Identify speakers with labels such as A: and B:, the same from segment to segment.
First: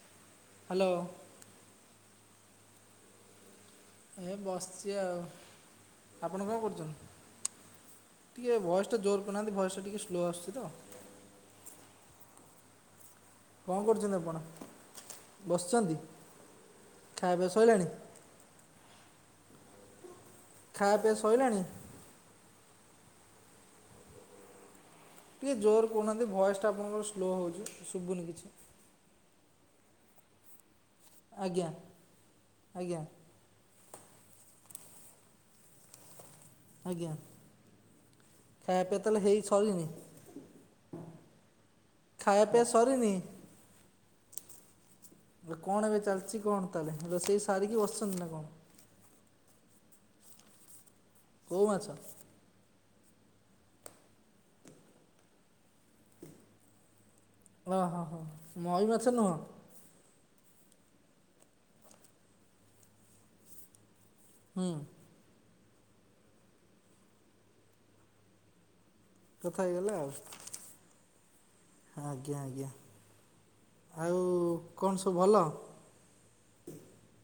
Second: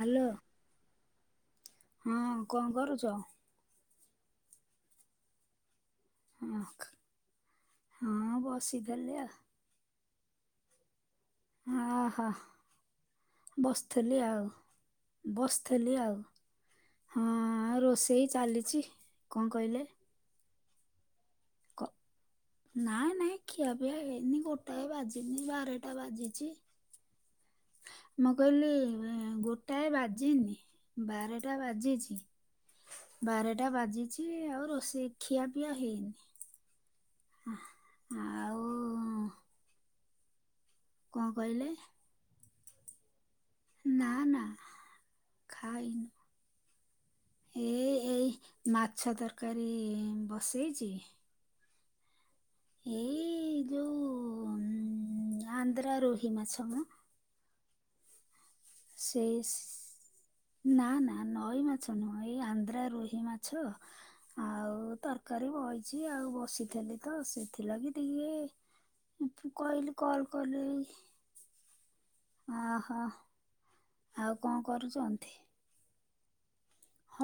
A: Hello
B: hello.
A: ହଁ କଣ କରୁଚ?
B: ମୁଁ ଏ ବସିଚି ଆଉ। ଆପଣ କଣ
A: ହଁ
B: କରୁଚନ୍ତି
A: ହଁ
B: ଟିକେ ଭଏସ୍ ଟା
A: ବସିଥିଲି
B: ଜୋର
A: ଆଉ
B: କରୁନାହାନ୍ତି ଭଏସ୍ ଟା ଟିକେ ଶୁ ସ୍ଲୋ ଆସୁଚି ତ।
A: ଅ ହ।
B: କଣ କରୁଛନ୍ତି
A: ବସିଥିଲି
B: ଆପଣ
A: ଆଉ ବସିଥେଲି
B: ବସିଛନ୍ତି?
A: ଆଉ ହଁ
B: ଖାଇବା ପିଇବା ସଇଲାଣି
A: ରୋଷେଇ ଚାଲିଚି କଣ କହିଲେ?
B: ଖା ପିଆ ସଇଲାଣି?
A: କ ନାଇଁ ନାଇଁ ଖିଆପିଆ ହେଇନି ଗୋଟେ
B: ଟିକେ ଜୋର କହୁନାହାନ୍ତି ଭଏସ୍ ଟା ଆପଣଙ୍କର ସ୍ଲୋ ହଉଚି ଶୁଭୁନି କିଛି।
A: ଏଁ ଗୋଟାଏ ବାଜିନି ବାରଟା
B: ଆଜ୍ଞା
A: ବାଜିଚି
B: ଆଜ୍ଞା
A: ବାରଟା ବାଜି ଚି ଆଉ ରୋଷେଇ ଖିଆ ପିଆ ହେଇନି।
B: ଆଜ୍ଞା
A: ଆଉ
B: ଖାଇ ପିଇବା ତାହେଲେ ହେଇ ସରିନି?
A: କଣ କହିଲେ?
B: ଖାଇବା ପିଇବା ସରିନି?
A: ନା ନା।
B: କଣ ଏବେ
A: ଖାଇନୁ
B: ଚାଲିଛି କଣ ତାହେଲେ ରୋଷେଇ
A: ଏ
B: ସାରିକି ବସିଛନ୍ତି
A: ଏଇ
B: ନା କଣ?
A: ମାଛ ତର୍ ତରକାରୀ ବସେଇଚି।
B: କଉ ମାଛ?
A: ଏଇ ଯୋଉ ଆନ୍ଧ୍ର ରୋହି ମାଛ ମ।
B: ଓହୋ ହୋ ନଈ ମାଛ ନୁହଁ?
A: ସେଇ ନା ନା ନଈ ମାଛ ନୁହଁ ଏଇ ଆନ୍ଧ୍ରା ରୋହି ମାଛ।
B: ହୁଁ
A: ଆଉ ତରକାରୀ ବଇଚି ଆଉ ବସିଥିଲି ତ ସେଥିଲାଗି ଟିକେ
B: କଥା ହେଇଗଲା
A: କହିଲି
B: ଆଉ
A: କଲ୍ କଲି।
B: ଆଜ୍ଞା ଆଜ୍ଞା
A: ଓହୋ ଆଉ କଣ
B: ସବୁ
A: କରୁଚନ୍ତି?
B: ଭଲ?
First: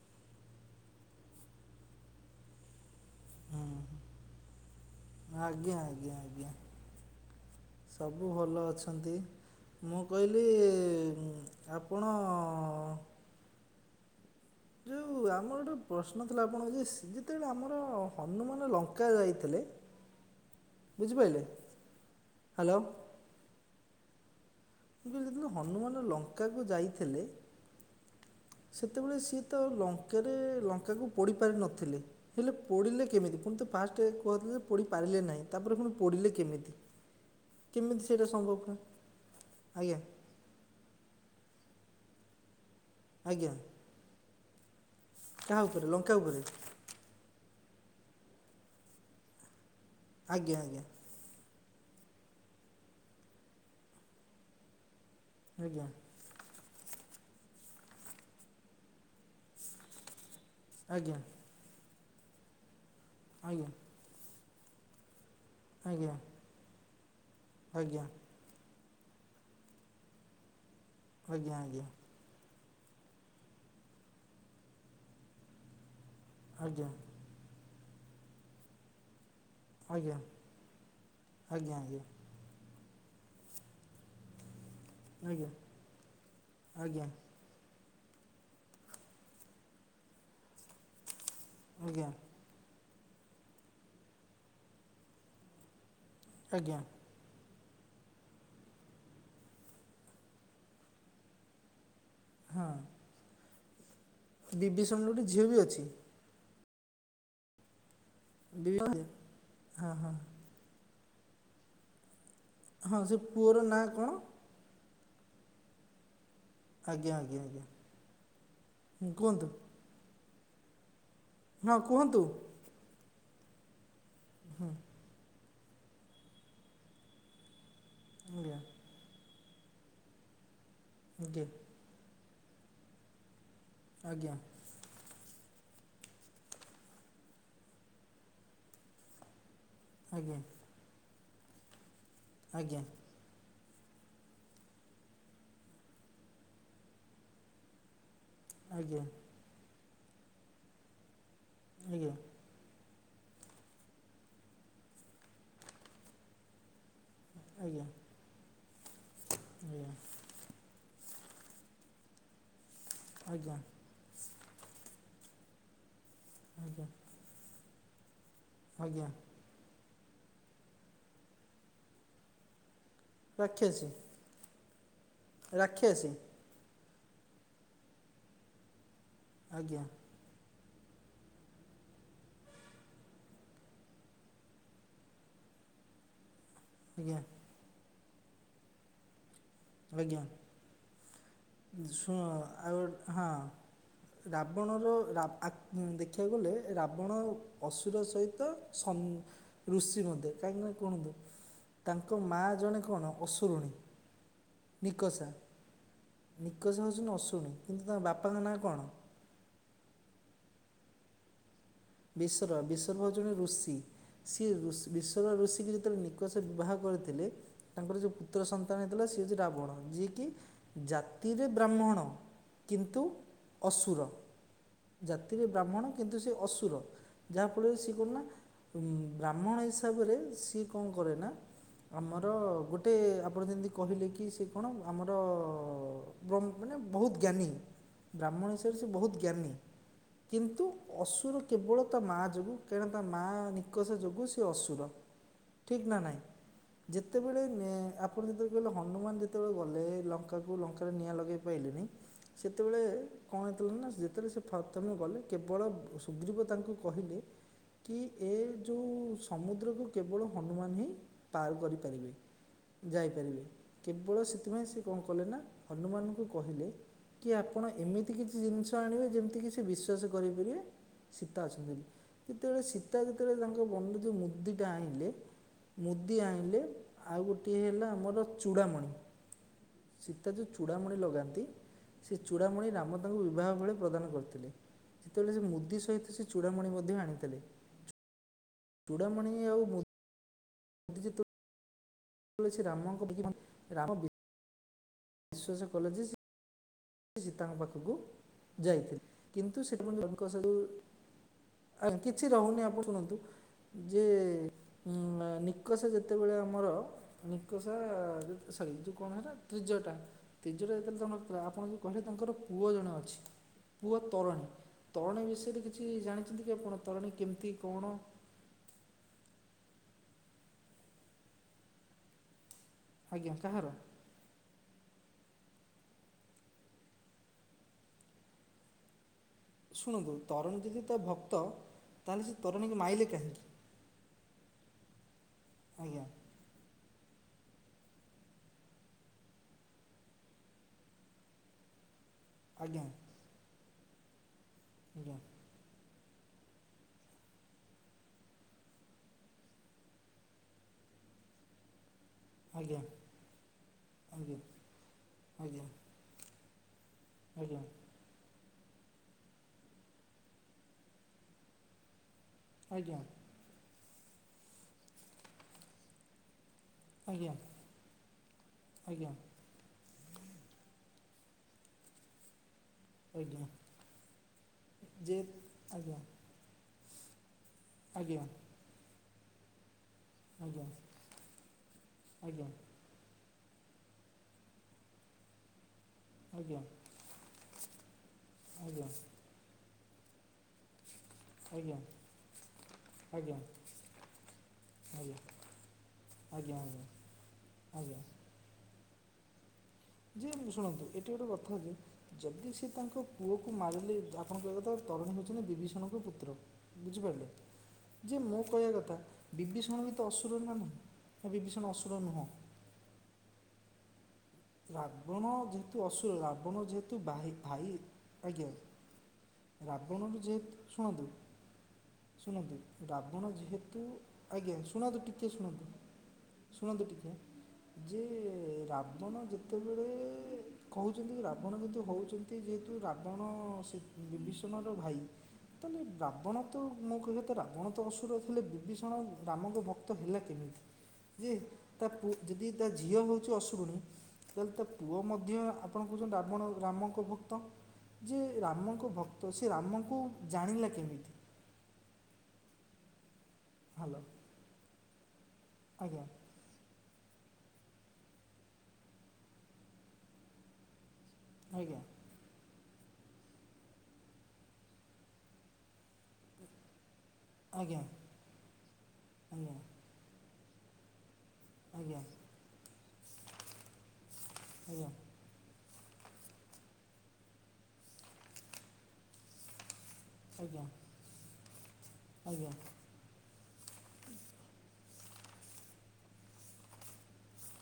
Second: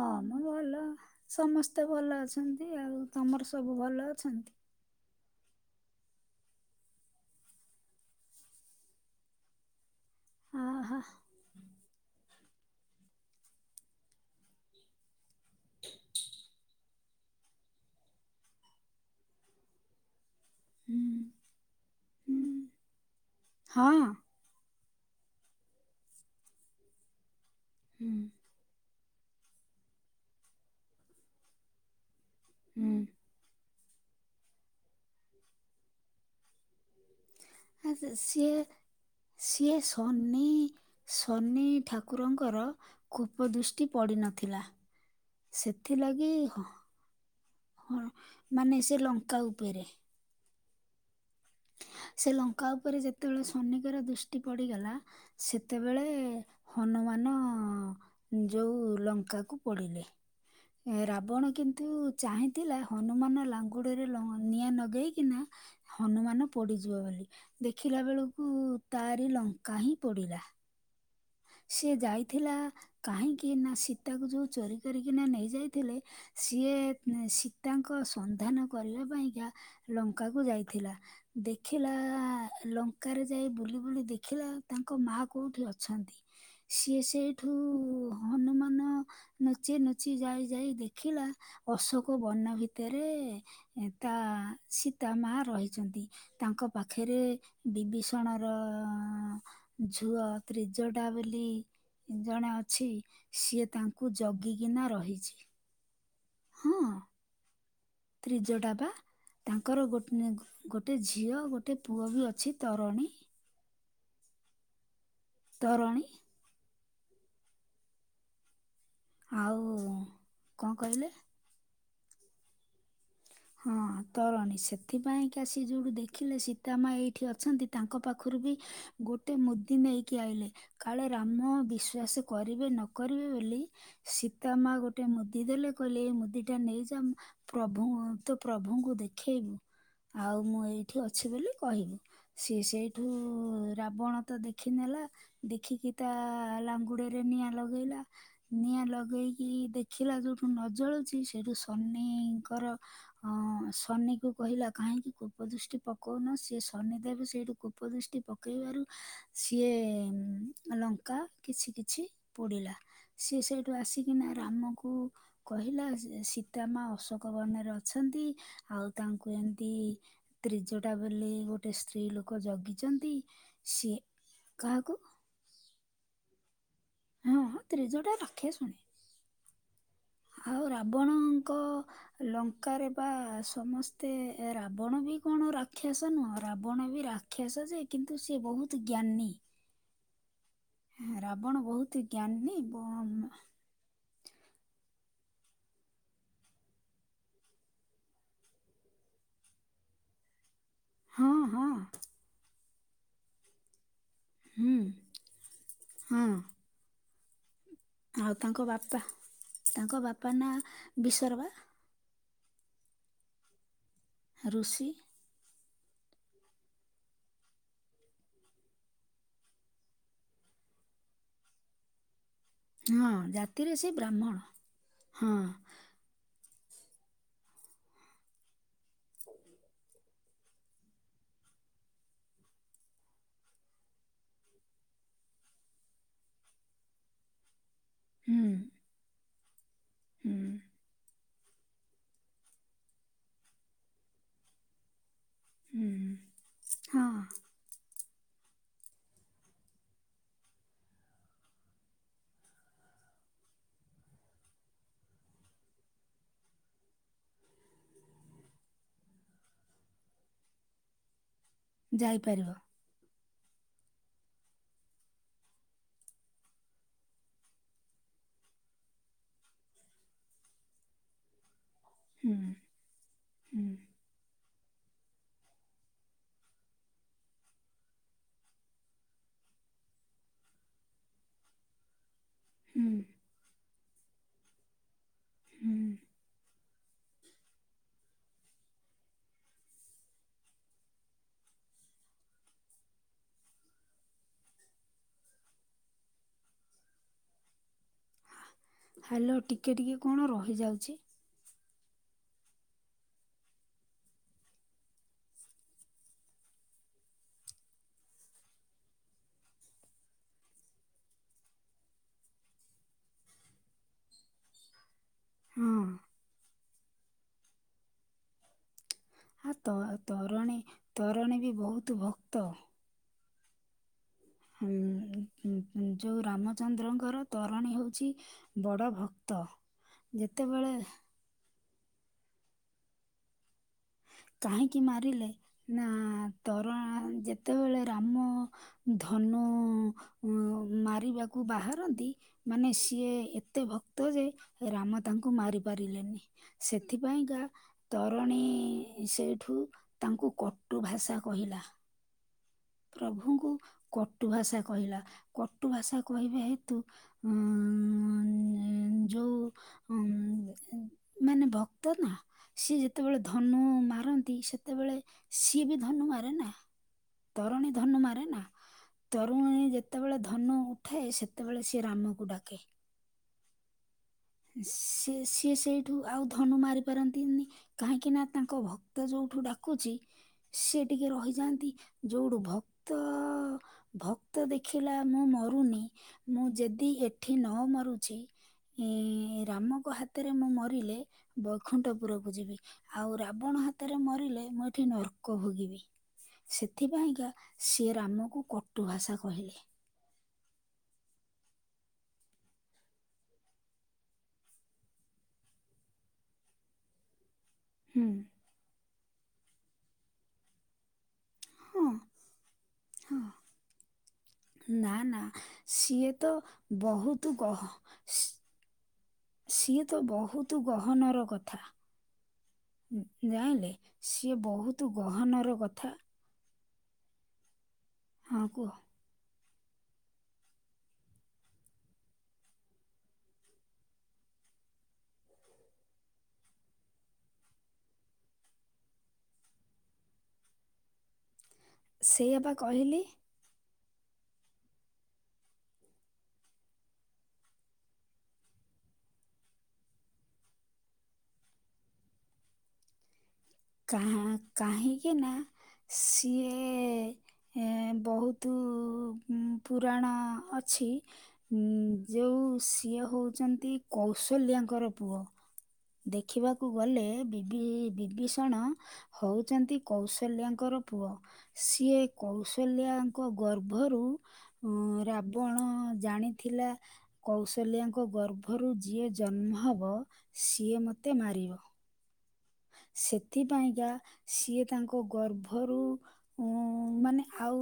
A: ହଁ ମ ଭଲ ସମସ୍ତେ ଭଲ ଅଛନ୍ତି ଆଉ। ତମର
B: ହଁ
A: ସବୁ ଭଲ ଅଛନ୍ତି?
B: ଆଜ୍ଞା ଆଜ୍ଞା ଆଜ୍ଞା ସବୁ ଭଲ ଅଛନ୍ତି। ମୁଁ କହିଲି
A: ଅହ
B: ଆପଣ ଯଉ ଆମର ଗୋଟେ ପ୍ରଶ୍ନ ଥିଲା ଆପଣଙ୍କୁ ଯେ ସେ ଯେତେବେଳେ ଆମର ହନୁମାନ ଲଙ୍କା ଯାଇଥିଲେ
A: ହୁଁ
B: ବୁଝିପାଇଲେ
A: ହୁଁ,
B: ହାଲୋ।
A: ହଁ।
B: ମୁଁ କହିଲି ଯେତେବେଳେ ହନୁମାନ ଲଙ୍କାକୁ ଯାଇଥିଲେ।
A: ହୁଁ।
B: ସେତେବେଳେ ସିଏ ତ ଲଙ୍କାରେ ଲଙ୍କାକୁ ପଡ଼ି ପାରିନଥିଲେ ହେଲେ
A: ହୁଁ।
B: ପଡ଼ିଲେ କେମିତି ପୁଣି ତ ଫାଷ୍ଟ୍ ରେ କୁହା ହୋଉଥିଲା ଯେ ପୋଡ଼ିପାରିଲେ ନାହିଁ ତାପରେ ପୁଣି ପୋଡ଼ିଲେ କେମିତି? କେମିତି
A: ଆସା
B: ସେଇଟା ସମ୍ଭବ
A: ସିଏ
B: ପୁଣି
A: ସିଏ
B: ଆଜ୍ଞା
A: ସନି ସନି ଠାକୁରଙ୍କର
B: ଆଜ୍ଞା
A: କୋପଦୃଷ୍ଟି ପଡ଼ିନଥିଲା।
B: କାହା ଉପରେ ଲଙ୍କା
A: ସେଥିଲାଗି
B: ଉପରେ
A: ହ। ହଁ ମାନେ ସେ ଲଙ୍କା ଉପରେ।
B: ଆଜ୍ଞା! ଆଜ୍ଞା!
A: ସେ ଲଙ୍କା ଉପରେ ଯେତେବେଳେ ସନିକର ଦୃଷ୍ଟି ପଡିଗଲା।
B: ଆଜ୍ଞା
A: ସେତେବେଳେ। ହନୁମାନ ଯଉ ଲଙ୍କାକୁ ପଡ଼ିଲେ।
B: ଆଜ୍ଞା
A: ରାବଣ କିନ୍ତୁ ଚାହିଁଥିଲା ହନୁମାନ ଲାଙ୍ଗୁଡରେ ଲ ନିଆଁ ନଗେଇକିନା
B: ଆଜ୍ଞା
A: ହନୁମାନ ପୋଡିଯିବ ବୋଲି ଦେଖିଲା
B: ଆଜ୍ଞା
A: ବେଳକୁ। ତାରି ଲଙ୍କା ହିଁ ପଡ଼ିଲା।
B: ଆଜ୍ଞା
A: ସେି ଯାଇଥିଲା କାହିଁକି ନା ସୀତାକୁ ଯୋଉ ଚୋରି କରିକିନା ନେଇ ଯାଇଥିଲେ।
B: ଆଜ୍ଞା
A: ସିଏ
B: ଆଜ୍ଞା
A: ସୀତାଙ୍କ ସନ୍ଧାନ କରିବା ପାଇଁକା।
B: ଆଜ୍ଞା
A: ଲଙ୍କାକୁ ଯାଇଥିଲା
B: ଆଜ୍ଞା ଆଜ୍ଞା
A: ଦେଖିଲା ଲ ଆକାରେ ଯାଇ ବୁଲି ବୁଲି ଦେଖିଲା ତାଙ୍କ ମାଆ
B: ଆଜ୍ଞା
A: କୋଉଠି ଅଛନ୍ତି?
B: ଆଜ୍ଞା
A: ସିଏ
B: ଆଜ୍ଞା
A: ସେଇଠୁ ହନୁମାନ ନୁଚି ନୁଚି ଯାଇ ଯାଇ ଦେଖିଲା।
B: ଆଜ୍ଞା
A: ଅଶୋକ ବର୍ଣ୍ଣ ଭିତରେ ତା ସୀତା ମା ରହିଛନ୍ତି। ତାଙ୍କ
B: ଆଜ୍ଞା ଆଜ୍ଞା
A: ପାଖରେ ବିଭୀଷଣ ର ଝୁଅ ତ୍ରିଜ ପଟା ବୋଲି ଜଣେ
B: ହଁ
A: ଅଛି ସିଏ। କୁ
B: ବିବି
A: ଜଗିକିନା
B: ସାମନାରେ ଗୋଟେ
A: ରହିଛି।
B: ଝିଅ ବି ଅଛି
A: ହଁ! ତ୍ରିଜ
B: ବିବି
A: ଡାବା ତାଙ୍କର ଗୋ ଗୋଟେ ଝିଅ ଗୋଟେ ପୁଅ ବି ଅ
B: ହଁ ସେ ପୁଅର ନାଁ କଣ?
A: ତରଣୀ।
B: ଆଜ୍ଞା! ଆଜ୍ଞା! ଆଜ୍ଞା! କୁହନ୍ତୁ
A: ଆଉ କଣ କହିଲେ?
B: ହଁ କୁହନ୍ତୁ।
A: ହଁ ତରଣୀ ସେଥିପାଇଁ କି ସ ଯୋଉଠୁ ଦେଖିଲେ ସୀତାମା ଏଇଠି ଅଛନ୍ତି। ତାଙ୍କ ପାଖରୁ ବି
B: ଆଜ୍ଞା
A: ଗୋଟେ ମୁଦି ନେଇକି ଆଇଲେ କାଳେ ରାମ ବିଶ୍ଵାସ କରିବେ ନ କରିବେ ବୋଲି
B: ଆଜ୍ଞା
A: ସୀତା ମା ଗୋଟେ ମୁ- ଇ ଦେଲେ କହିଲେ ଏଇ ମୁଦିଟା ନେଇଯା ପ୍ରଭୁ-ତୋ ପ୍ରଭୁଙ୍କୁ ଦେଖେଇବୁ
B: ଆଜ୍ଞା ଆଜ୍ଞା
A: ଆଉ ମୁଁ ଏଇଠି ଅଛି ବୋଲି କହିବୁ ସିଏ
B: ଆଜ୍ଞା
A: ସେଇଠୁ ରାବଣ ତ ଦେଖିନେଲା ଦେଖିକି ତା ଲାଙ୍ଗୁଡ଼ରେ ନିଆଁ ଲଗେଇଲା। ନିଆଁ
B: ଆଜ୍ଞା
A: ଲଗେଇକି ଦେଖିଲା ଯୋଉଠୁ ନ ଜଳୁଛି ସେଠୁ
B: ଆଜ୍ଞା
A: ସନିଙ୍କର ହଁ ହଁ ସନି କୁ କହିଲା କାହିଁକି କୋପ ଦୃଷ୍ଟି ପକଉନ ସିଏ ସନି ଦେବ ସେଇଠୁ କୋପ
B: ଆଜ୍ଞା
A: ଦୃଷ୍ଟି ପକେଇବାରୁ ସିଏ ଙ୍କା କିଛି କିଛି ପୋଡିଲା
B: ଆଜ୍ଞା
A: ସିଏ ସେଇଠୁ ଆସିକିନା ରାମଙ୍କୁ କହିଲା ଯେ ସୀତାମା
B: ଆଜ୍ଞା
A: ଅଶୋକ ବନେରେ ଅଛନ୍ତି ଆଉ
B: ଆଜ୍ଞା ଆଜ୍ଞା
A: ତାଙ୍କୁ ଏମିତି ତ୍ରିଜଟା ବୋଲି ଗୋଟେ ସ୍ତ୍ରୀ ଲୋକ ଜଗି ଛନ୍ତି ସିଏ କାହାକୁ
B: ରାକ୍ଷେସୀ
A: ହଁ ହଁ ତ୍ରିଜୋଟା ଆକ୍ଷେସୁଣି
B: ଆଜ୍ଞା।
A: ଆଉ ରାବଣଙ୍କ ଲଙ୍କାରେ ବା ସମସ୍ତେ ରାବଣ ବି କ ଣ ରାକ୍ଷାସ ନୁହଁ ରାବଣ ବି
B: ଆଜ୍ଞା
A: ରାକ୍ଷସ ଯେ କିନ୍ତୁ ସେ ବହୁତ ଜ୍ଞାନୀ। ରାବଣ ବହୁତ
B: ଆଜ୍ଞା--ଶୁଣ
A: ଜ୍ଞାନୀ
B: ଆଉ ହଁ। ରାବଣର ରାବ୍ ଆକ୍ ଦେଖିବାକୁ ଗଲେ ରାବଣ ଅସୁର ସହିତ ସ ର ଋଷି ମଦେ କହିଁକି ନା କୁହନ୍ତୁ
A: ହଁ ହଁ
B: ତାଙ୍କ ମା ଜଣେ କଣ ଅସୁରୁଣୀ।
A: ହୁଁ
B: ନିକସା
A: ହଁ
B: ନିକସ ହେଉଛନ୍ତି ଅଶୁଣୀ।
A: ଆଉ ତାଙ୍କ ବାପା ତାଙ୍କ ବାପା ନାଁ ବିସର୍ବା
B: ବିସର୍ବା ବିସର୍ବା ହଉଚି ଜଣେ ଋଷି ସିଏ ଋଷି -ସିଏ ବିସର୍ବା ଋଷି ଗିଳି ଯେତେ ନିକସ ବିବାହ କରିଥିଲେ ତାଙ୍କର ଯୋଉ ପୁତ୍ର ସନ୍ତାନ ହେଇଥିଲା ସିଏ ହଉଛି ରାବଣ ଯିଏକି- ଜାତିରେ ବ୍ରାହ୍ମଣ କିନ୍ତୁ
A: ହଁ ଜାତିରେ ସେ
B: ଅସୁର
A: ବ୍ରାହ୍ମଣ ହଁ
B: ଜାତିରେ ବ୍ରାହ୍ମଣ କିନ୍ତୁ ସେ ଅସୁ ଯାହାଫଳରେ ସିଏ କୁନା ବ୍ରାହ୍ମଣ ହିସାବରେ ସିଏ କଣ କରେ ନା। ଆମର ଗୋଟେ ଆପଣ ଯେମିତି କହିଲେ କି ସେ କଣ ଆମର ବ୍ର ମାନେ ବହୁତ ଜ୍ଞାନୀ
A: ହୁଁ
B: ବ୍ରାହ୍ମଣ ସେ ସେ ବହୁତ ଜ୍ଞାନୀ
A: ହୁଁ
B: କିନ୍ତୁ ଅସୁର କେବଳ ତା ମାଆ ଯୋଗୁଁ କାହିଁକନା ତା ମାଆ ନିକଷ ଯୋଗୁଁ ସେ ଅସୁର। ଠିକ
A: ହୁଁ
B: ନା ନାଇଁ
A: ହଁ
B: ଯେତେବେଳେ ନେ ଆପ ଆପଣ ଯେତେବେଳେ ହନୁମାନ ଯେତେବେଳେ ଗଲେ ଲଙ୍କାକୁ ଲଙ୍କାରେ ନିଆଁ ଲଗେଇ ପାଇଲେନି। ସେତେବେଳେ କଣ ହେଇଥିଲା ନା ଯେତେବେଳେ ସେ ପ୍ରଥମେ ଗଲେ କେବଳ ସୁଗ୍ରୀବ ତାଙ୍କୁ କହିଲେ କି ଏ ଯୋଉଁ ସମୁଦ୍ରକୁ କେବଳ ହନୁମାନ ହିଁ ପାର କରିପାରିବେ
A: ଯାଇପାରିବ
B: ଯାଇପାରିବେ। କେବଳ ସେଥିପାଇଁ ସେ କଣ କଲେ ନା ହନୁମାନଙ୍କୁ କହିଲେ କି ଆପଣ ଏମିତି କିଛି ଜିନିଷ ଆଣିବେ ଯେମିତି କିି ସେ ବିଶ୍ୱାସ କରିପାରିବେ ସୀତା ଅଛନ୍ତି ବୋଲି
A: ହୁଁ
B: ଯେତେବେଳେ ସୀତା ଯେତେବେଳେ ତାଙ୍କ
A: ହୁଁ
B: ବନରେ ଯେଉଁ ମୁଦିଟା ଆଣିଲେ ମୁଦି ଆଣିଲେ ଆଉ ଗୋଟିଏ ହେଲା ଆମର ଚୂଡ଼ାମଣି ସୀତା ଯେଉଁ ଚୂଡ଼ାମଣି ଲଗାନ୍ତି। ସେ ଚୂଡ଼ାମଣି
A: ହୁଁ
B: ରାମ ତାଙ୍କୁ ବିବାହ ବେଳେ ପ୍ରଦାନ କରିଥିଲେ ଯେତେବେଳେ ସେ ମୁଦି
A: ହୁଁ
B: ସହିତ ସେ ଚୂଡ଼ାମଣି ମ ମଧ୍ୟ ଆଣିଥିଲେ ଚୁ ଚୁଡ଼ାମଣି ଆଉ ମୁ ଯେହେତୁ ସେ ରାମଙ୍କ [inaudible] ବିଶ୍ୱାସ କଲେ ଯେ ସେ ସୀତାଙ୍କ ପାଖେ କୁଯାଇଥିଲେ
A: ହାଲୋ
B: କିନ୍ତୁ
A: ଟିକେ
B: ସେ
A: ଟିକେ କଣ
B: [unintelligible]
A: ରହିଯାଉଛି
B: ଆଜ୍ଞା କିଛି ରହୁନି ଆପଣ ଶୁଣନ୍ତୁ। ଯେ ଉ ନିକସା ଯେତେବେଳେ ଆମର ନିକସା ସେଇ ଯୋଉ କଣ ହେଲା ତ୍ରିଜଟା ତ୍ରିଜଟା ଯେତେଥିଲା ଆପଣ ଯୋଉ କହେ ତାଙ୍କର ପୁଅ ଜଣେ ଅଛି ପୁଅ ତରଣୀ ତରଣୀ ବିଷୟରେ
A: ହଁ
B: କିଛି ଜାଣିଛନ୍ତି କି? କିଏ ଆପଣ ତରଣୀ କେମିତି କଣ?
A: ଆ ତ ତରଣୀ ତରଣୀ ବି ବହୁତ ଭକ୍ତ।
B: ଆଜ୍ଞା କାହାର?
A: ଉ ଊ ଯୋଉ ରାମଚନ୍ଦ୍ରଙ୍କର ତରଣୀ ହେଉଛି ବଡ଼ ଭ
B: ଶୁଣନ୍ତୁ ତରଣୀ ଯଦି ତା ଭକ୍ତ ତାହେଲେ ସେ ତରଣୀ କି ମାଇଲେ କାହିଁକି?
A: କାହିଁକି ମାରିଲେ ନା
B: ଆଜ୍ଞା
A: ତର ଣୀ ଯେତେବେଳେ ରାମ ଧନୁ ଉ ଊ ମାରିବାକୁ ବାହାରନ୍ତି। ମାନେ
B: ଆଜ୍ଞା
A: ସିଏ ଏତେ ଭକ୍ତ ଯେ ରାମ
B: ଆଜ୍ଞା
A: ତାଙ୍କୁ ମାରି ପାରିଲେନି। ସେଥିପାଇଁକା ତରଣୀ ସେଇଠୁ ତାଙ୍କୁ କଟୁ ଭାଷା କହିଲା।
B: ଆଜ୍ଞା
A: ପ୍ରଭୁଙ୍କୁ କଟୁ
B: ଆଜ୍ଞା
A: ଭାଷା କହିଲା
B: ଆଜ୍ଞା
A: କଟୁ ଭାଷା କହିବା ହେ
B: ଆଜ୍ଞା।
A: ଯୋଉ ଉମ ମାନେ ଭକ୍ତ ନା। ସିଏ
B: ଆଜ୍ଞା
A: ଯେତେବେଳେ ଧନୁ ମାରନ୍ତି ସେତେବେଳେ ସିଏ ବି ଧନୁ ମାରେ ନା।
B: ଆଜ୍ଞା
A: ତରୁଣୀ ଧନୁ ମାରେ ନା
B: ଆଜ୍ଞା
A: ତରୁଣୀ ଯେତେ ଯେତେବେଳେ ଧନୁ ଉଠାଏ ସେତେବେଳେ ସିଏ ରାମକୁ ଡାକେ।
B: ଆଜ୍ଞା।
A: ସେ
B: ଯେ
A: ସିଏ ସେଇଠୁ
B: ଆଜ୍ଞା
A: ଆଉ ଧନୁ ମାରି ପାରନ୍ତିନି କାହିଁକି
B: ଆଜ୍ଞା
A: ନା ତାଙ୍କ ଭ ଭକ୍ତ ଯୋଉଠୁ ଡାକୁଛି
B: ଆଜ୍ଞା
A: ସି ଟିକେ ରହିଯାଆନ୍ତି ଯୋଉଠୁ
B: ଆଜ୍ଞା
A: ଭକ୍ତ ଭକ୍ତ ଦେଖିଲା ମୁଁ ମରୁନି ମୁଁ
B: ଆଜ୍ଞା
A: ଯଦି ଏଠି ନ ମରୁଛି
B: ଆଜ୍ଞା ଆଜ୍ଞା
A: ଏ ରାମଙ୍କ ହାତରେ ମୁଁ ମରିଲେ
B: ଆଜ୍ଞା
A: ବୈକୁଣ୍ଠପୁରକୁ ଯିବି ଆଉ
B: ଆଜ୍ଞା
A: ରାବଣ ହାତରେ ମରିଲେ ମୁଁ ଏଠି
B: ଆଜ୍ଞା
A: ନର୍କ ଭୋଗିବି।
B: ଆଜ୍ଞା
A: ସେଥିପାଇଁକା ସିଏ
B: ଆଜ୍ଞା
A: ରାମକୁ କଟୁ ଭାଷା କହିଲେ।
B: ଯେ ଶୁଣନ୍ତୁ ଏଠି ଗୋଟେ କଥା ଯେ ଯଦି ସେ ତାଙ୍କ ପୁଅକୁ ମାରିଲେ ଆପଣଙ୍କ କହିଆ କଥା ତରୁଣ ହେଉଛନ୍ତି ଯେ ବିଭୀଷଣଙ୍କ ପୁତ୍ର ବୁଝିପାରିଲେ?
A: ହୁଁ
B: ଯେ ମୋ କହିବା କଥା ବିଭୀଷଣ ବି ତ ଅସୁରରେ ନା ନାହିଁ? ବା ବିଭୀଷଣ
A: ହଁ
B: ଅସୁର ନୁହଁ?
A: ହଁ ନା ନା
B: ରାବଣ ଯେହେତୁ
A: ସିଏ
B: ଅସୁର
A: ତ
B: ରାବଣ ଯେହେତୁ
A: ବହୁତ
B: ଭାଇ
A: ଗହ
B: ଭାଇ ଆଜ୍ଞା
A: [inaudible] ସିଏ ତ
B: ରାବଣରୁ ଯେହେତୁ
A: ବହୁତ
B: ଶୁଣନ୍ତୁ
A: ଗହନର କଥା।
B: ଶୁଣନ୍ତୁ ରାବଣ
A: ଜାଣିଲେ
B: ଯେହେତୁ
A: ସିଏ
B: ଆଜ୍ଞା
A: ବହୁତ
B: ଶୁଣନ୍ତୁ ଟିକିଏ
A: ଗହନର
B: ଶୁଣନ୍ତୁ।
A: କଥା
B: ଶୁଣନ୍ତୁ ଟିକେ ଯେ
A: ହଁ କୁହ
B: ରାବଣ ଯେତେବେଳେ କହୁଛନ୍ତି ରାବଣ ଯେହେତୁ ହଉଛନ୍ତି ଯେହେତୁ ରାବଣ ସେ ବିଶ୍ୱନାଥ ଭାଇ। ତାହେଲେ ରାବଣ ତ ମୁଁ କହିବା ତ ରାବଣ ତ ଅସୁର ଥିଲେ ବିଭୀଷଣ ରାମଙ୍କ ଭକ୍ତ ହେଲା କେମିତି? ଯେ ତା ପୁଅ
A: ସେଇଆ
B: ଯଦି
A: ବା
B: ତା ଝିଅ
A: କହିଲି
B: ହଉଛି ଅଶୁରୁଣୀ। ଯଦି ତା ପୁଅ ମଧ୍ୟ ଆପଣ କହୁଛନ୍ତି ରାବଣ ରାମଙ୍କ ଭକ୍ତ। ଯେ ରାମଙ୍କ ଭକ୍ତ ସେ ରାମକୁ ଜାଣିଲା କେମିତି? [inaudible]
A: କା
B: ହ୍ୟାଲୋ
A: କାହିଁକି ନା
B: ଆଜ୍ଞା
A: ସିଏ ଏ ବହୁତ ପୁରାଣ ଅଛି।
B: ଆଜ୍ଞା
A: ଯେଉଁ ସିଏ ସିଏ ହଉଛନ୍ତି କୌଶଲ୍ୟାଙ୍କର ପୁଅ ଦେଖିବାକୁ ଗଲେ ବିଭି
B: ଆଜ୍ଞା
A: ବିଭୀଷଣ
B: ଆଜ୍ଞା
A: ହଉଛନ୍ତି କୌଶଲ୍ୟାଙ୍କର ପୁଅ। ସିଏ
B: ଆଜ୍ଞା
A: କୌଶଲ୍ୟାଙ୍କ ଗର୍ଭରୁ
B: ଆଜ୍ଞା
A: ରାବଣ ଜାଣିଥିଲା କୌଶଲ୍ୟାଙ୍କ ଗର୍ଭରୁ ଯିଏ ଜନ୍ମ ହେବ ସିଏ ମତେ ମାରିବ।
B: ହଁ
A: ସେଥିପାଇଁକା ସିଏ ତାଙ୍କ ଗର୍ଭରୁ ମାନେ ଆଉ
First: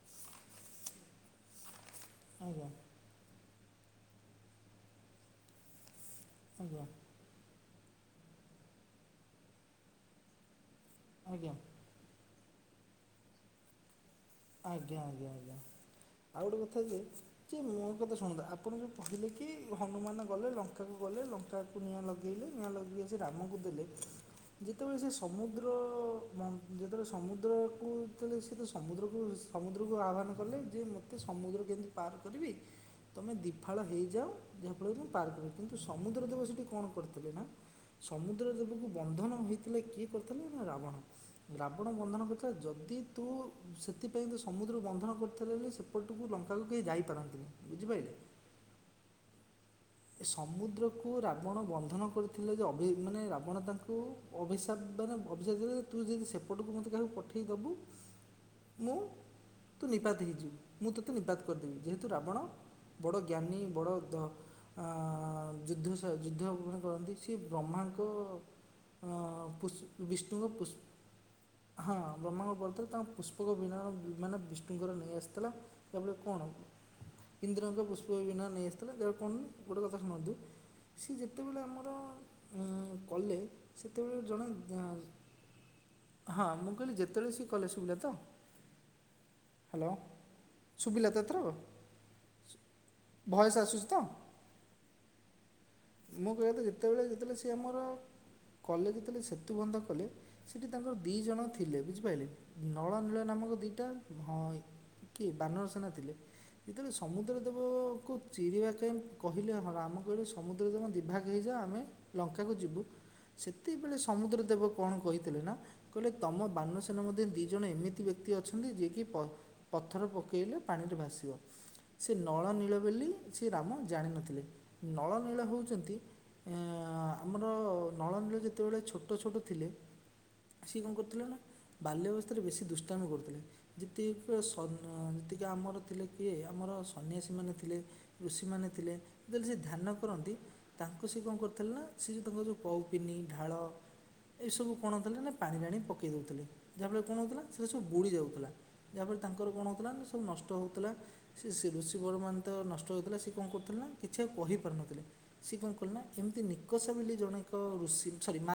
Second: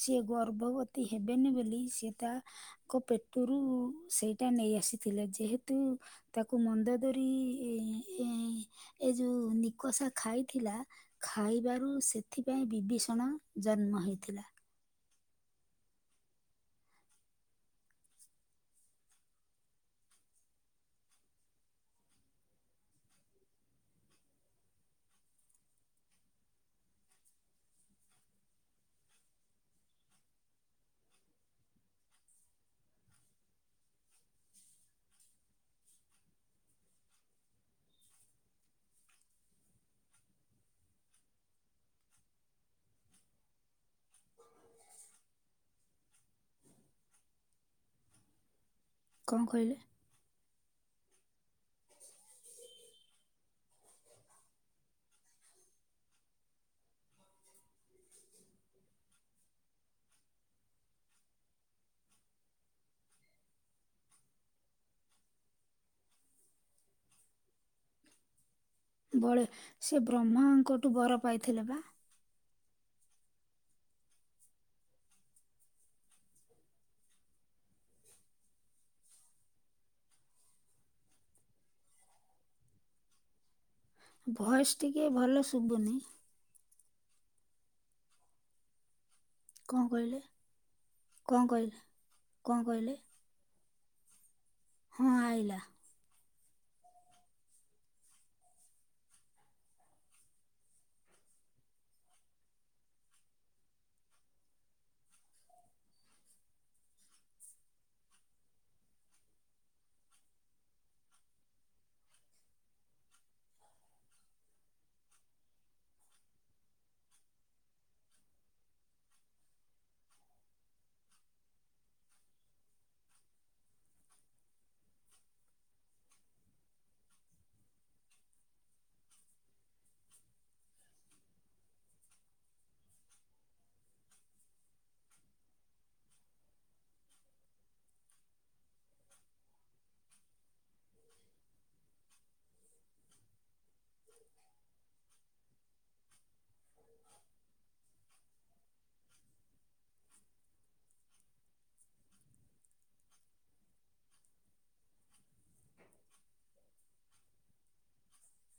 A: ସିଏ ଗର୍ଭବତୀ ହେବେନି ବୋଲି ସେ ତା
B: ଆଜ୍ଞା
A: କ୍ ପେଟରୁ ସେଇଟା ନେଇ ଆସିଥିଲା ଯେହେତୁ ତାକୁ
B: ଆଜ୍ଞା
A: ମନ୍ଦଧରି ଏ ଯୋଉ ନିକସା ଖାଇଥିଲା
B: ଆଜ୍ଞା
A: ଖାଇବାରୁ ସେ ଏଥିପାଇଁ ବିଭୀଷଣ ଜନ୍ମ ହୋଇଥିଲେ।
B: ଆଜ୍ଞା ଆଜ୍ଞା ଆଜ୍ଞା। ଆଉ ଗୋଟେ କଥା ଯେ ଯେ ମୋ କଥା ଶୁଣନ୍ତୁ ଆପଣ ଯୋଉ କହିଲେ କି ହନୁମାନ ଗଲେ ଲଙ୍କାକୁ ଗଲେ କଲେ ଲଙ୍କାକୁ ନିଆଁ ଲଗେଇଲେ ନିଆଁ ଲଗେଇ ଆସି ରାମକୁ ଦେଲେ। ଯେତେବେଳେ ସେ ସମୁଦ୍ର ଓ ଯେତେବେଳେ ସମୁଦ୍ର କୁ ସେ ତ ସମୁଦ୍ରକୁ ସମୁଦ୍ରକୁ ଆହ୍ୱବାନ କଲେ ଯେ ମୋତେ ସମୁଦ୍ର କେମିତି ପାର କରିବି ତମେ ଦିପାଳ ହେଇ ଯାଉ ଯାହାଫଳରେ କି ମୁଁ ପାର୍କରେ କିନ୍ତୁ ସମୁଦ୍ର ଦେବ ସେଇଠି କଣ କରିଥିଲେ ନା ସମୁଦ୍ର ଦେବକୁ ବନ୍ଧନ ହେଇଥିଲା କିଏ କରିଥିଲେ ନା ରାବଣ ରାବଣ ବନ୍ଧନ କରିଥିଲା ଯ ଯଦି ତୁ ସେଥିପାଇଁ ତ ସମୁଦ୍ରକୁ ବନ୍ଧନ କରିଥିଲେଳେ ସେପଟକୁ ଲଙ୍କାକୁ କେହି ଯାଇପାରନ୍ତିନି ବୁଝିପାରିଲେ।
A: କଣ କହିଲେ
B: ଏ ସମୁଦ୍ରକୁୁ ରାବଣ ବନ୍ଧନ କରିଥିଲେ ଯେ ଅଭି ମାନେ ରାବଣ ତାଙ୍କୁ ଅଭିଶାପ ମ ଅଭିଶାପ ତୁ ଯଦି ସେପଟକୁ ମୋତେ କାହାକୁ ପଠେଇ ଦେବୁ ମୁଁ [inaudible] ତୁ ନିପାତ ହେଇଯିବୁ ମୁଁ ତୋତେ ନିପାତ କରିଦେବି ଯେହେତୁ ରାବଣ ବଡ଼ ଜ୍ଞାନୀ ବଡ଼ ଧ ଆଃ ଯୁଦ୍ଧ ଯୁଦ୍ଧମାନେ କରନ୍ତି ସେ ବ୍ରହ୍ମାଙ୍କ
A: ବଳେ ସେ
B: ବିଷ୍ଣୁଙ୍କ ପୁଷ୍ପ
A: ବ୍ରହ୍ମାଙ୍କଠୁ ବର ପାଇଥିଲେ ବା
B: ମତରେ ତାଙ୍କ ପୁଷ୍ପକ ବିନା ବିମାନ ବିଷ୍ଣୁଙ୍କର ନେଇ ଆସିଥିଲା ଏହାପରେ କଣ ଇନ୍ଦ୍ରଙ୍କ ପୁଷ୍ପ ବିନା ନେଇ ଆସିଥିଲେ କଣ ଗୋଟେ କଥା ଶୁଣନ୍ତୁ ସିଏ ଯେତେବେଳେ ଆମର କଲେ - [inaudible] ସେତେବେଳେ ଜଣେ
A: ଭଏସ
B: ୟ,
A: ଟିକେ ଭଲ ଶୁଭୁନି
B: ହଁ ମୁ କହିଲି ଯେତେବେଳେ ସେ କଲେ ଶୁଣିଲ ତ
A: କଣ
B: ହ୍ୟାଲୋ
A: କହିଲେ
B: ସୁବିଲାତ
A: କଣ
B: ଏଥର,
A: କହିଲେ କଣ କହିଲେ
B: ଭଏସ ଆସୁଛି ତ୍
A: ହଁ ଆଇଲା।
B: ମୁଁ କହିବା କଥା ଯେତେବେଳେ ଯେତେବେଳେ ସିଏ ଆମର କଲେ ଯେତେବେଳେ ସେତୁ ବନ୍ଧ କଲେ ସେଠି ତାଙ୍କର ଦିଇ ଜଣ ଥିଲେ ବୁଝିପାରିଲେ ନଳ ନୀଳ ନାମକ ଆମ ଦିଟା ହଁ କି ବାନର ସେନା ଥିଲେ। ଯେତେବେଳେ ସମୁଦ୍ର ଦେବ-ଅ-ଅ-ଅକୁ ଚିରିବା ପାଇଁ କହିଲେ ହ ରାମ କହିଲେ ସମୁ ତମ ଦିଭାଗ ହେଇଯା ଆମେ ଲଙ୍କାକୁ ଯିବୁ ସେତେବେଳେ ସମୁଦ୍ର ଦେବ କଣ କହିଥିଲେ ନା କହିଲେ ତମ ବାନସନା ମଧ୍ୟ ଦି ଜଣ ଏମିତି ବ୍ୟକ୍ତି କ୍ତି ଅଛନ୍ତି ଯିଏ କି ପ ପଥର ପକେଇଲେ ପାଣିରେ ଭାସିବ। ସେ ନଳ ନୀଳ ବୋଲି ସେ ରାମ ଜାଣିନଥିଲେ। ନଳ ନୀଳ ହେଉଛନ୍ତି ଅ-ଅ-ଅ-ଅ ଆମର ନଳ ନୀଳ ଯେତେବେଳେ ଛୋଟ ଛୋଟ ଥିଲେ ସିଏ କଣ କରୁଥିଲେ ନା ବାଲ୍ୟ ବ୍ୟବସ୍ଥାରେ ବେଶୀ ଦୁଷ୍ଟାମି କରୁଥିଲେ ଯେତିକି ସ ଅ ଯେତିକି ଆମର ଥିଲେ କିଏ ଆମର ସନ୍ୟାସୀମାନେ ଥିଲେ, ଋଷିମାନେ ଥିଲେ ଯେତେବେଳେ ସେ ଧ୍ୟା କରନ୍ତି ତାଙ୍କୁ ସେ କଣ କରିୁଥିଲେ ନା ସେ ଯେଉଁ ତାଙ୍କ ଯ କୌପିନି, ଢାଳ ଏଇସବୁ କଣ ହେଉଥିଲା ନା ପାଣି ଟାଣି ପକେଇ ଦେଉଥିଲେ। ଯାହାଫଳରେ କଣ ହେଉଥିଲା ସେଇଟା ସବୁ ବୁଡ଼ି ଯାଉଥିଲା। ଯାହାଫଳରେ ତାଙ୍କର କଣ ହେଉଥିଲା ସବୁ ନଷ୍ଟ ହେଉଥିଲା। ସେ ସେ ଋଷି ବର ମାନେ ତ ନଷ୍ଟ ହେଉଥିଲା ସେ କଣ କରୁଥିଲା ନା କହିପାରୁ ନଥିଲେ ସିଏ କଣ କଲେ ନା ଏମିତି ନିକଷ ବୋଲି ଜଣେ ଏକ ଋଷି ସରି ମା